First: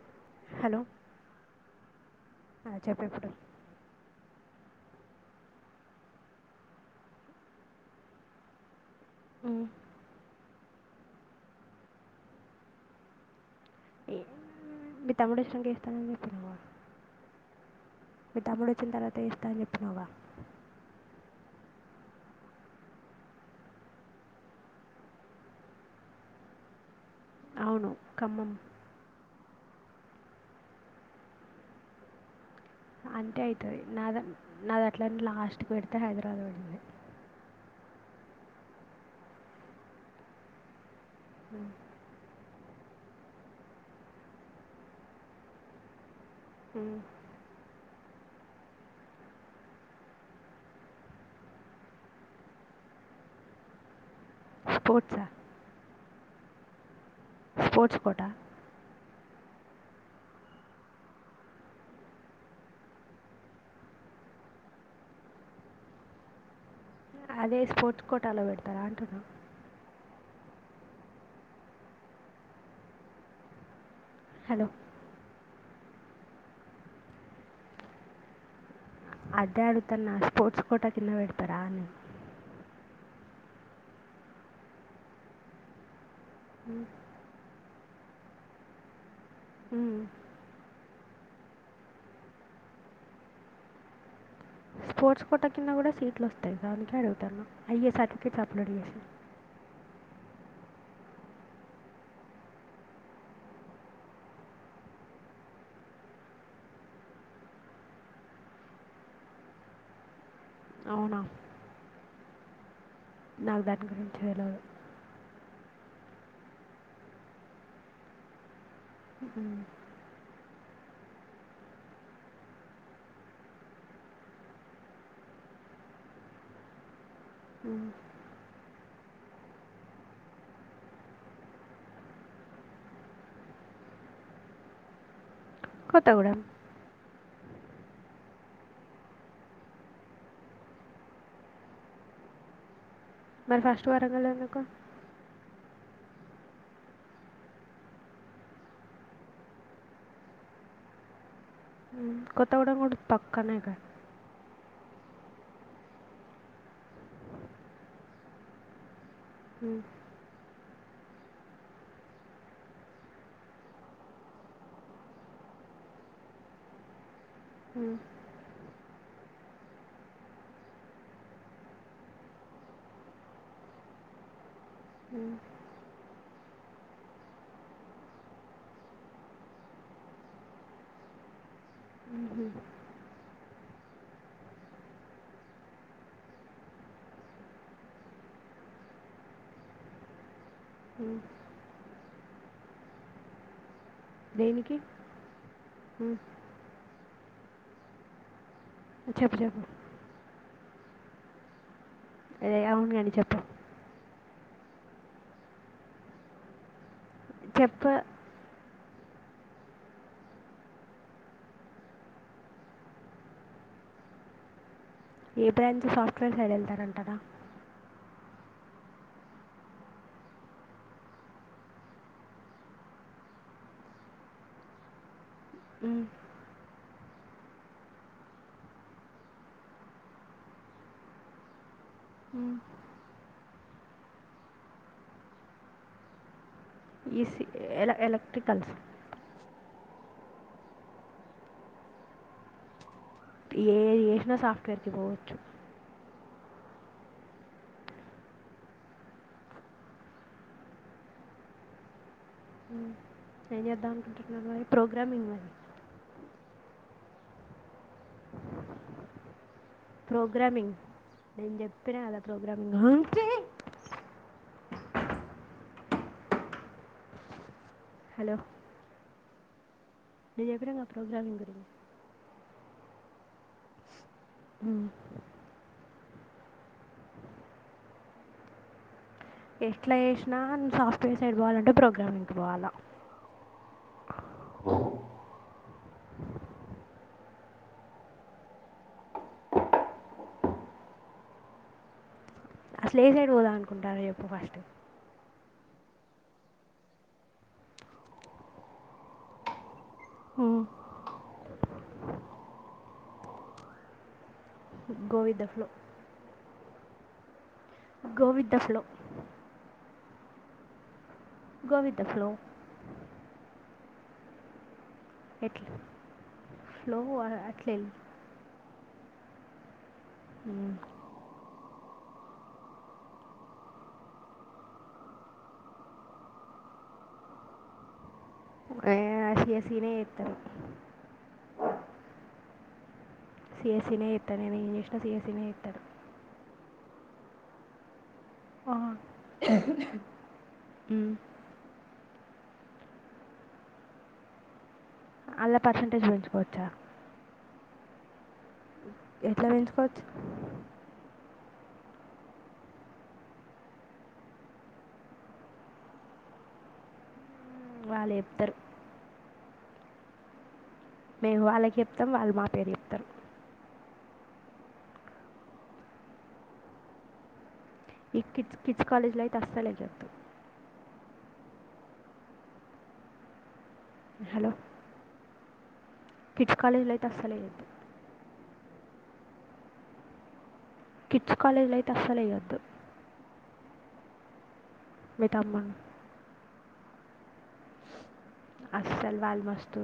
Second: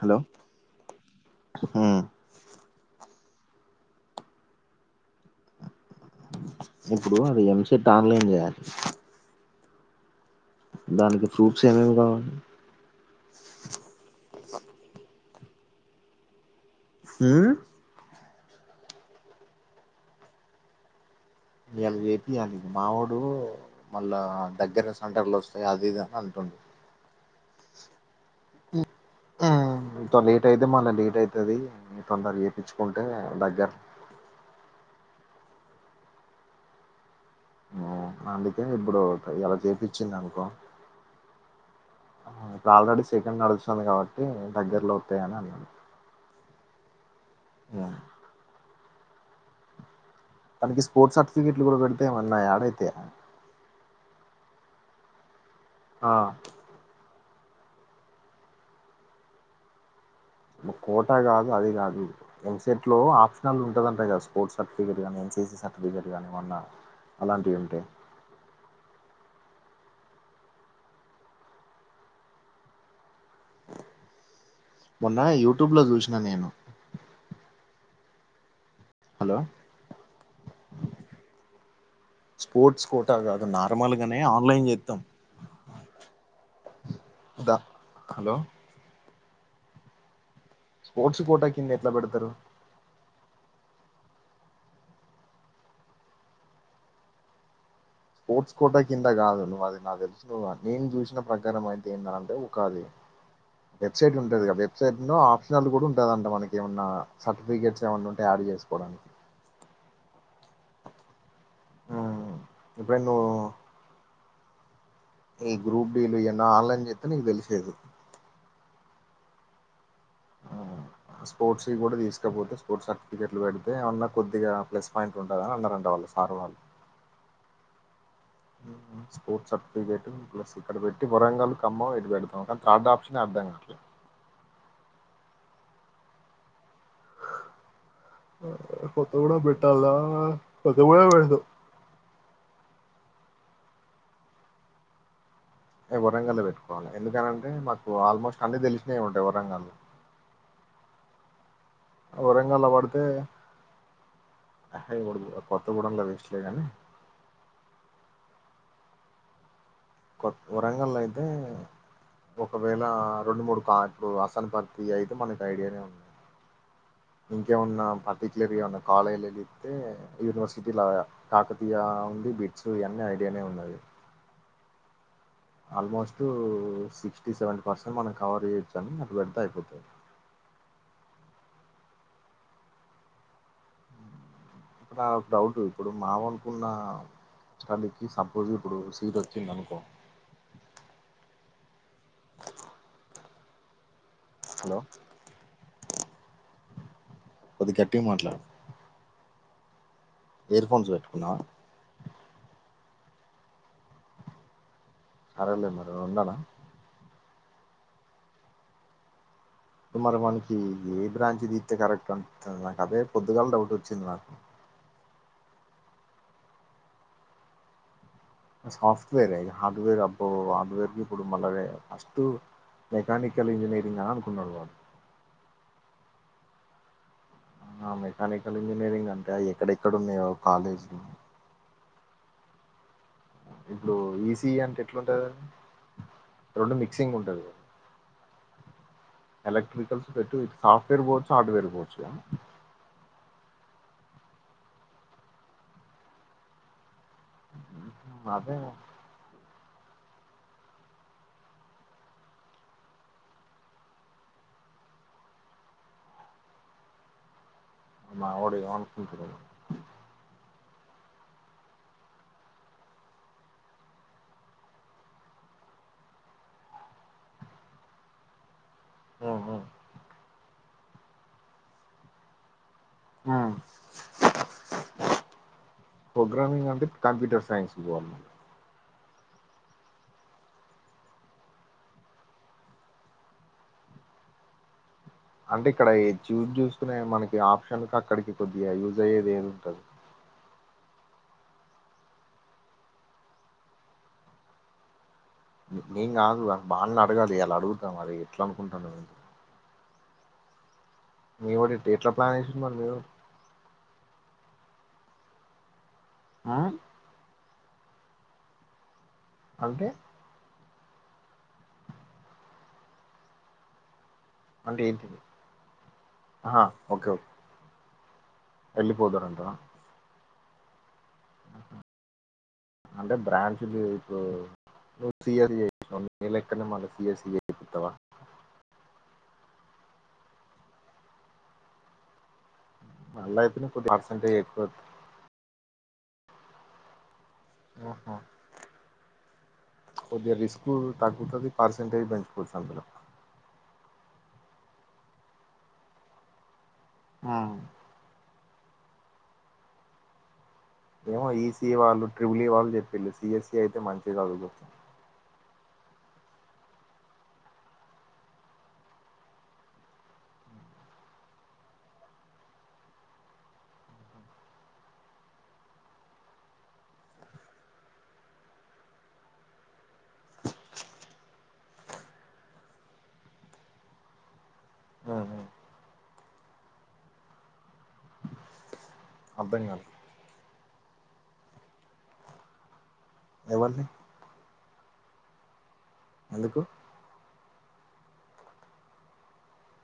Hello hello ఉ చెప్పు ఇప్పుడు ఇప్పుడు అది ఎంసెట్ ఆన్లైన్ చేయాలి. దానికి ప్రూఫ్స్ ఏమేమి కావాలి? మీ తమ్ముడు వచ్చినాక వెస్తానని చెప్పినావుగా ఊమ్ మీరు తమ్ముడు వచ్చిన తర్వాత ఏస్తా అని చెప్పినావ ఇయాల ఏపియ్యాలి మావోడు మళ్ళా దగ్గర సెంటర్లు వస్తాయి అది ఇది అని అంటుం అవును ఖమ్మం ఊమ్ తో లేట్ అయితే మళ లేట్ అయితది తొందర చెయ్ అట్టే అయితది నాద నాద అట్లా లాస్ట్కి పెడితే హైదరాబాద్ పడితే అ అందుకే ఇప్పుడు ఇయ్యాల చేయిపిచ్చింది అనుకో అ ఇప్పుడు ఆల్రెడీ సెకండ్ నడుస్తుంది కాబట్టి దగ్గర్లో వస్తయని అన్నారు. మ్ ఇ తనకి స్పోర్ట్స్ సర్టిఫికెట్లు కూడా పెడితే ఏమన్నా యాడ్ అయితయ స్పోర్ట్స్ ఆ ఆ స్పోర్ట్స్ కోట కోట కాదు అది కాదు ఎంసెట్ లో ఆప్షనన్ల్ ఉంటదంటా కదా స్పోర్ట్స్ సర్టిఫికేట్ అనీ హెచ్ ఈ సి సర్టిఫికెట్ గాని ఏమన్నా అలాంటివి అదే ఉంటే స్పోర్ట్స్ కోటాలో పెడతారా అంటున్నా హలో మొన్న యూట్యూబ్ లో చూసినా నేను హలో అదే అడుగుతాన్న స్పోర్ట్స్ కోట కింద పెడతారా అని ఫోటా కాదు నార్మల్గానే ఆన్లైన్ చేత్తం మ్ హలో మ్మ్ స్పోర్ట్స్ కోటా కింద ఎట్లా పెడుతరు స్పోర్ట్స్ కోట కింద కూడా సీట్లు వస్తాయి దానికే అడుగుతాన్న స్పోర్ట్స్ కోట కింద కాదు నువ్వు అది నాకు తెలుసు లే నేను చూసిన ప్రకారం అయితే ఏందంటే ఓకాలు వెబ్సైట్ ఉంటాది కదా వెబ్సైట్ లో ఆప్షనల్ కూడా ఉంటదాంట మనకి ఏమన్నా సర్టిఫికేట్స్ ఏమన్నా ఉంటే ఎసుకోవడానికి అవునా అవును ఇప్పుడు ఎందో నాకు దాని గురించి తెలవదు ఏ గ్రూప్ డీ [unintelligible] లు ఏమన్న ఆన్లైన్ చేత్తే నీకు తెలిసేది అహ స్పోర్ట్స్ వి కూడా తీసుకపోతే స్పోర్ట్స్ సర్టిఫికెట్లు పెడితే ఏమన్నా కొద్దిగా ప్లస్ పాయింట్ ఉంటాదని అందరు అంటళ్ళు సర్ వాళ్ళు [inaudible] స్పోర్ట్స్ సర్టిఫికెట్ ప్లస్ ఇక్కడ పెట్టి వరంగల్ కమ్మం అటు పెడతాం కానీ థర్డ్ ఆప్షన్ అర్ధం కావట్లే కొత్తగూడెం కొత్తగూడెం పెట్టాలా కొత్తగూడెం వద్దు మరి ఫస్ట్ వరంగల్ ఎందుకు వరంగల్ లే పెట్టుకోవాల్ల ఎందుకని అంటే మాకు ఆల్మోస్ట్ అన్ని తెలిసినవే ఉంటాయి వరంగల్ లో మ్మ్. వరంగల్ కొత్తగూడెం కూడా ల్లోపడితే పక్కనే కదా కొత్తగూడెం లొ వేస్ట్ లే కాని మ్మ్ కొత్ వరంగల్లో వద్దు ఒకవేళ రెండు మూడు సాట్లు అసనపర్తి అయితే మనకి ఐడియానే ఉంది దింట్లొ ఉన్నా మ్మ్. పర్టిక్యులర్గా ఏమన్న కాలేజీలు చూత్తే యూనివర్సిటీల కాకతీయ ఉంది బిట్స్ అన్నీ ఐడియానే ఉన్నాయి మ్మ్. ఆల్మోస్ట్ సిక్స్టీ సెవెంటీ పర్సెంట్ మనం కవర్ చేయొచ్చు అని నాకు పెడతే అయిపోతాది మ్మ్. ఇప్పుడ ఒక డౌట్ ఇప్పుడు మావి అనుకున్న క [unintelligible] లికి సపోజ్ ఇప్పుడు సీట్ వచ్చింది అనుకో హ్మ్ దేనికి హలో! ఉ కొద్ది గట్టిగా మాట్లాడు చెప్పు చెప్పు ఇయర్ ఫోన్స్ పెట్టుకున్నవ? యేం లేదు చెప్పు. సరేలే మరి. ఉండనా? చెప్పు మరి వానికి ఏ బ్రాంచ్ దీత్తె కరెక్ట్ అనిపిత్తాన్ది? నాకు అదే పొద్దుగాల డౌట్ వచ్చింది నాకు ఏ బ్రాంచ్ సాఫ్ట్వేర్ సైడ్ ఎళ్తారంటారా? సాఫ్ట్వేరె ఇగ హార్డ్వేర్ అబ్బో హార్డ్వేర్ కి ఇప్పుడు మళ్ళ వె అస్తు మెకానికల్ ఇంజనీరింగ్ ఆ అనుకున్నాడు వాడు. మ్మ్. ఆ మెకానికల్ ఇంజనీరింగ్ అంట. ఎక్కడెక్కడ ఉన్నాయో కాలేజ్ లు మ్ ఇప్పుడు ఈ సీజస్ కి ఎట్లుంటది అది? రొండు మిక్సింగ్ ఉంటది కదా టికల్స్. ఎలక్ట్రికల్స్ పెట్టు ఇటు సాఫ్ట్వేర్ పోవచ్చు, హార్డ్వేర్ పోవచ్చిగ. ఏవి చేసినా సాఫ్ట్వేర్ కి పోవచ్చు. అదే మ్మ్ ఏం చేద్దాం అనుకుంటున్నారు? మరి ప్రోగ్రామింగ్ మరి మావోడు ఏమనుకుంటున్నడో ప్రోగ్రామింగ్ నేను చెప్పిన కదా ప్రోగ్రామింగు. చే హలో ఆ అ నే చెప్పినాన్ గా ప్రోగ్రామింగ్ గురిన్ ఆ మ్ ప్రోగ్రామింగ్ అంటే, కంప్యూటర్ సైన్స్ కి పోవల్ల. ఎట్ల చేసినా, నువ్ సాఫ్ట్వేర్ సైడ్ పోవాలంటే ప్రోగ్రామింగ్కి పోవాల. ఓ అంటే ఇక్కడ ఈ చూజ్ చూసుకునే మనకి ఆప్షన్ కి అక్కడికి కొద్దిగ యూజ్ అయ్యేదెం ఉంటది? అసలు ఏ సైడ్ పోదాం అనుకుంటారు చెప్పు ఫస్ట్. నేన్ కాదు వా బాల్లన్ అడగాలి. ఈయల అడుగుతా మరి ఎట్లనుకుంటాన్నరో హ ఎవడ్ ఎట్, ఎట్ల ప్లాన్ ఏసిండు మరి మీవోడు? Go with the flow. ఆ గో విత్ ద ఫ్లో. అంటె గో విత్ ద ఫ్లో. అంటే ఏన్ ఎట్ల, ఫ్లో అట్లెల్ వెళ్ళిపోతారంటవ? మ్ అంటే బ్రాంచ్ ది ఇప్పు నువ్వు సియర్ చేసినావ్. నీ లెక్కనే మళ్ళీ సిఎస్సి చేపిత్తవా? ఏ, సిఎస్సి నె ఏత్తరు. మళ్ళీ అయితేనే కొద్దిగా సిఎస్సి నే చెత్త. పర్సంటేజ్ ఎక్కువ నేనేం చేసినా సిఎస్సి నె చేత్తడు. ఓహ కొద్దిగా రిస్కు తగ్గుతది. పర్సెంటేజ్ పెంచు పుడ్ సందులో. అల పర్సంటేజ్ పెంచుకోవచ్చా? ఆ ఎట్లా పెంచుకోవచ్చు ఏమో ఈసీ వాళ్ళు ట్రిబుల్ ఈ వాళ్ళు చెప్పిళు సిఎస్ఈ అయితే మంచిగా చదువుకోచ్చని వాళ్ళు ఎప్పరు మేము వాళ్ళకి చెప్తాం వాళ్ళు మా పేరు చెప్తారు ఈ కిడ్స్ కిడ్స్ కాలేజ్ లైతే అస్సలెయ్యదు హలో హ్మ్. హ్మ్. కిడ్స్ కాలేజీ లో అయితే అస్సలెయ్యదు అర్థం కాదు కిట్స్ కాలేజ్ లో అయితే అస్సలెయ్యొద్దు ఎవరిని మీ తమ్ముని ఎందుకు అస్సల్ వాల్ మస్తు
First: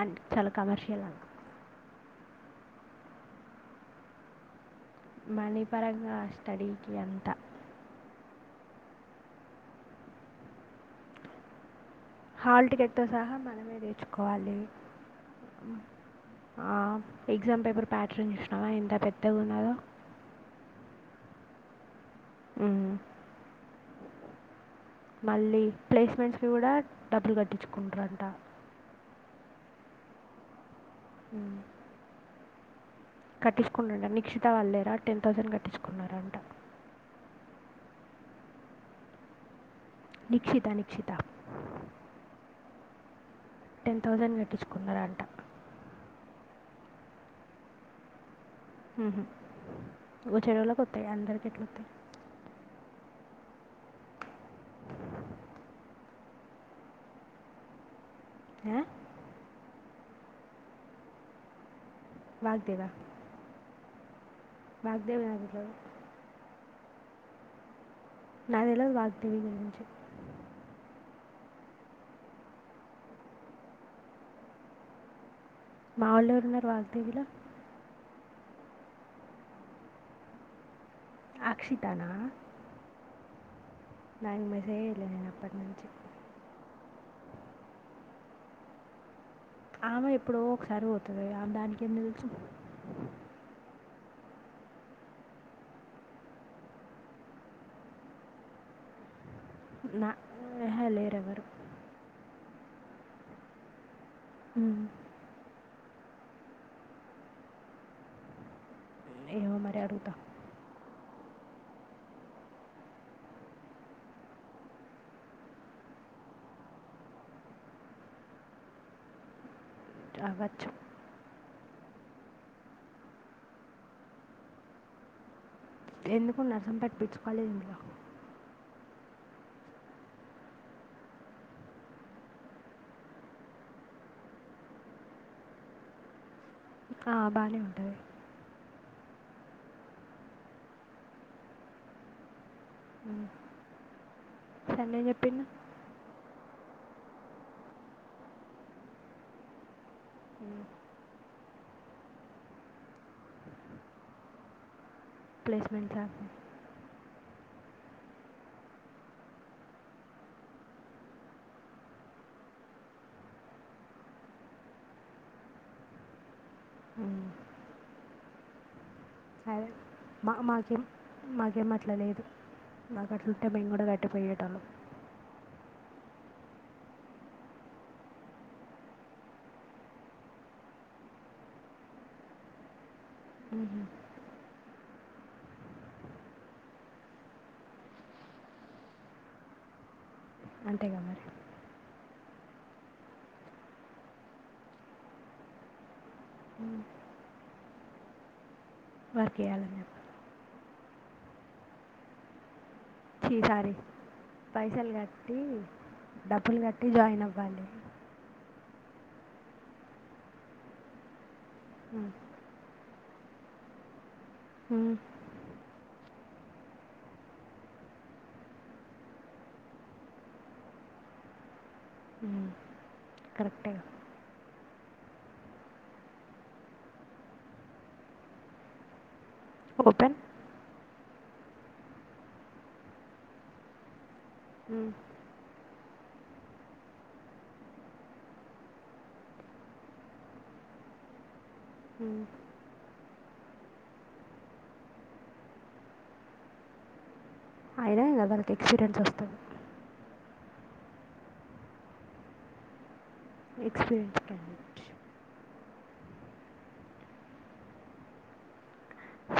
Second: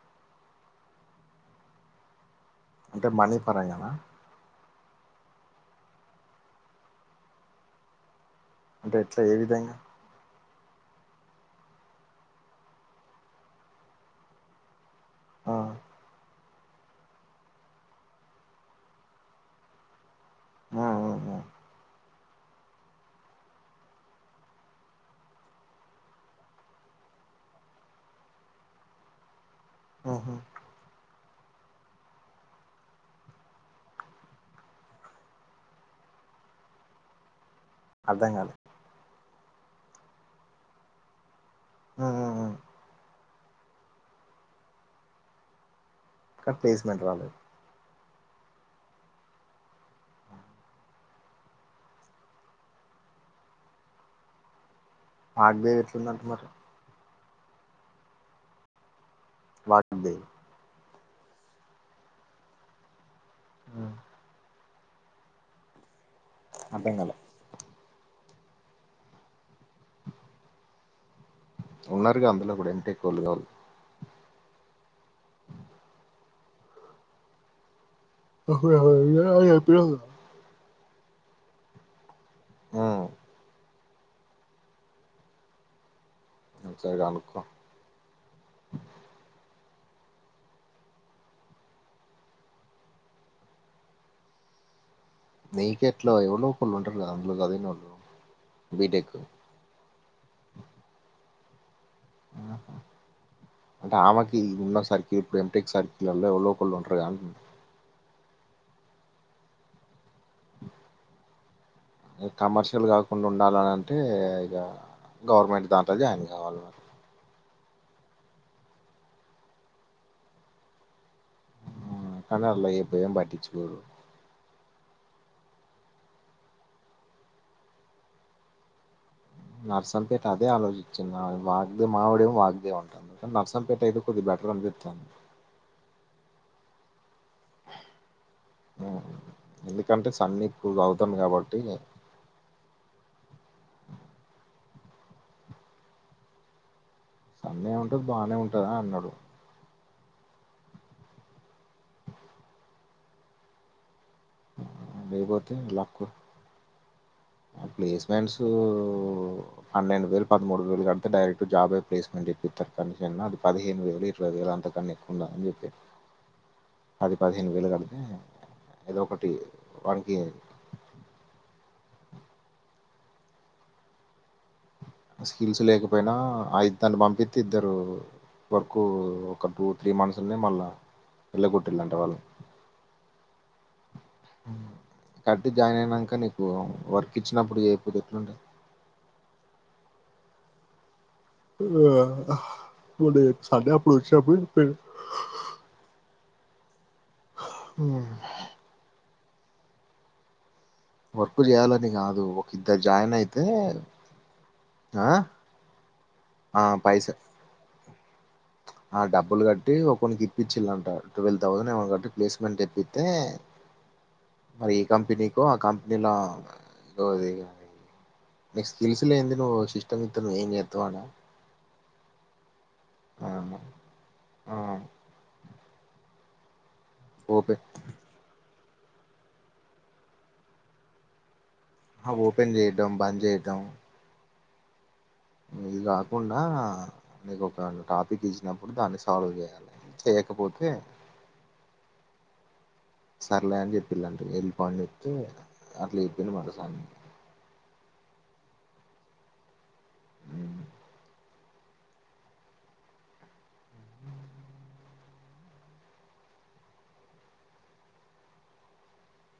అండ్ చాలా కమర్షియల్ అన్ అంటే మనీ పరంగానా మనీ పరంగా స్టడీకి అంతా అంటే ఎట్లా ఏ విధంగా హాల్ టికెట్తో సహా మనమే తెచ్చుకోవాలి ఆ, ఆ ఎగ్జామ్ పేపర్ ప్యాటర్న్ చూసినావా ఎంత పెద్దగున్నదో ఆ, ఆ, ఆ. మ్ మళ్ళీ ప్లేస్మెంట్స్ కూడా డబ్బులు కట్టించుకుంటారంటా మ్మ్. మ్ కట్టించుకున్నంట నిక్షిత వాళ్ళలేరా టెన్ పర్సెంట్ కట్టించుకున్నారంట అర్ధం కాలా నిక్షిత నిక్షిత మ్మ్, మ్మ్, మ్మ్. టెన్ థౌసండ్ కట్టించుకున్నారంట క ప్లేస్మెంట్ వాలు ఉహు వచ్చేవాళ్ళ కొత్తాయ్ అందరికెట్లోత్తాయ్ ఆగబేద ఎట్లుందంట మరి ఆ వాగ్దే వాగ్దేవ్ ఆ మ్ వాగ్దేవ్ రాదిలో అర్ధం కాలా నాక్ తెలవదు వాగ్దేవ్ గురించి ఉన్నారుగా అందులో కూడా ఎంటెక్ వాళ్ళు కాల్ ఆల్లెవరున్నారు వాగ్దేవిల వహుయావ్ వుయావ్ ఏపీడవ్ అక్షితానా ఆ నైన్ మెసేజ్ అయినాయి అప్పట్ నుంచి నీచెదనుకో ఆమె ఎప్పుడో ఒకసారి పోతుంది ఇగ దానికేం తెల్సు నెయకెట్లో ఎవళ్ళో ఒకళ్ళు ఉంటారు కదా అందులో చదినోళ్ళు బీటెక్ నాహ లేరెవ్వరు ఊహు అంటే ఆమాకి ఈ విన్నో ఉమ్, సార్కి ఇప్పుడు ఎంటెక్ సార్కి ఎవళ్ళో ఒకళ్ళు ఉంటారు కదా అని ఏమో మరి అడుగుత కమర్షియల్ కాకుండా ఉండాలని అంటే ఇగ గవర్నమెంట్ దాంట్లో జాయిన్ కాళ్ల అవచ్చు కనర్లో ఇప్పు ఎం పట్టిచుకోరు ఎందుకో నర్సం పట్టిపిచుకలేమ్ర నర్సంపేట అదే ఆలోచించింది వాగ్దే మా వాడేమో వాగ్దేవ్ అంటునడు నర్సంపేట అయితే కొద్ద [unintelligible] ఆ బానే ఉంటది ఎందుకంటే సన్నీ ఇప్పుడు చదువుతాండూ కాబట్టి చెన్నప్పిన్ సందే ఉంటుది బాగానే ఉంటదాని అన్నాడు లేేపోతే ప్లేస్మెంట్ కు సార్ ప్లేస్మెంట్స్ అన్నెైన్ వేలు పదమూడు వేలు కతే డైరెక్ట్ జాబ్ ప్లేస్మెంట్ రేపు ఊతప్ పనికెల్న అది పదిహేను వేలు ఇరవై వేలు అంతకన్నా ఎక్కువ ఉండదని చేపిర్రు అ పది పదిహేను వేలు కడితే ఏదో ఒకటి సరే వానికి మా మాకేం మాకేం అట్లాలేదు మాకు అట్లా ఉంటే మేము కూడా కట్టకపోయేటోల్ల స్కిల్స్ లేకపోయినా ఆయి దాన్ని పంపిస్త ఇద్దరు వరకు ఒక టూ త్రీ మంత్స్నే మళ్ళా వెళ్ళగొట్టటిళ్ళంటే వాళ్ళు ఉహు. కట్టి జాయిన్ అయినాక నీకు వర్క్ ఇచ్చినప్పుడు ఏయిపోతే ఎట్లుండే అంతేగా మరి ఆ మంట సాడేప్పుడుచ్చ ప ప ఉమ్. అ వర్క్ [unintelligible] వర్క్ చేయాలని కాదు ఒక ఇద్దరు జాయిన్ అయితే చిసారి పైసలు ఆ కట్టి డబ్బులు ఆ కట్టి పైస జాయిన్ అవ్వాలి ఆ డబ్బులు కట్టి ఒక కొకి ఇప్పించింట ట్వల్వ్ థౌండ్మ కట్టి ఉమ్. ప్లేస్మెంట్ ఐతే మరి ఈ ఉమ్. కంపెనీకో ఆ కంపె [unintelligible] మీకు స్కిల్స్ లేనిది నువ్వు సిస్టమిస్తే ఏం చేస్తావ్ ఆడ ఉ కరెక్ట్ ఆ గా ఆ ఒపే ఓపెన్ ఓపెన్ చేయటం బంద్ చేయటం హ ఇది కాకుండా నీకు ఒక టాపిక్ ఇచ్చినప్పుడు దాన్ని సాల్వ్ చేయాలి చేయకపోతే కే హ సర్లే అని చెపిలాట వెళ్ళిపో అని చెప్తే అట్లా చెప్పింది మస అయినా వాళ్ళకి ఎక్స్పీరియన్స్ వస్తది ఎక్స్పీరియన్స్ కాండీడ్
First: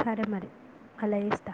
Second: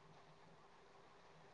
సరే మరి అలా చేస్తా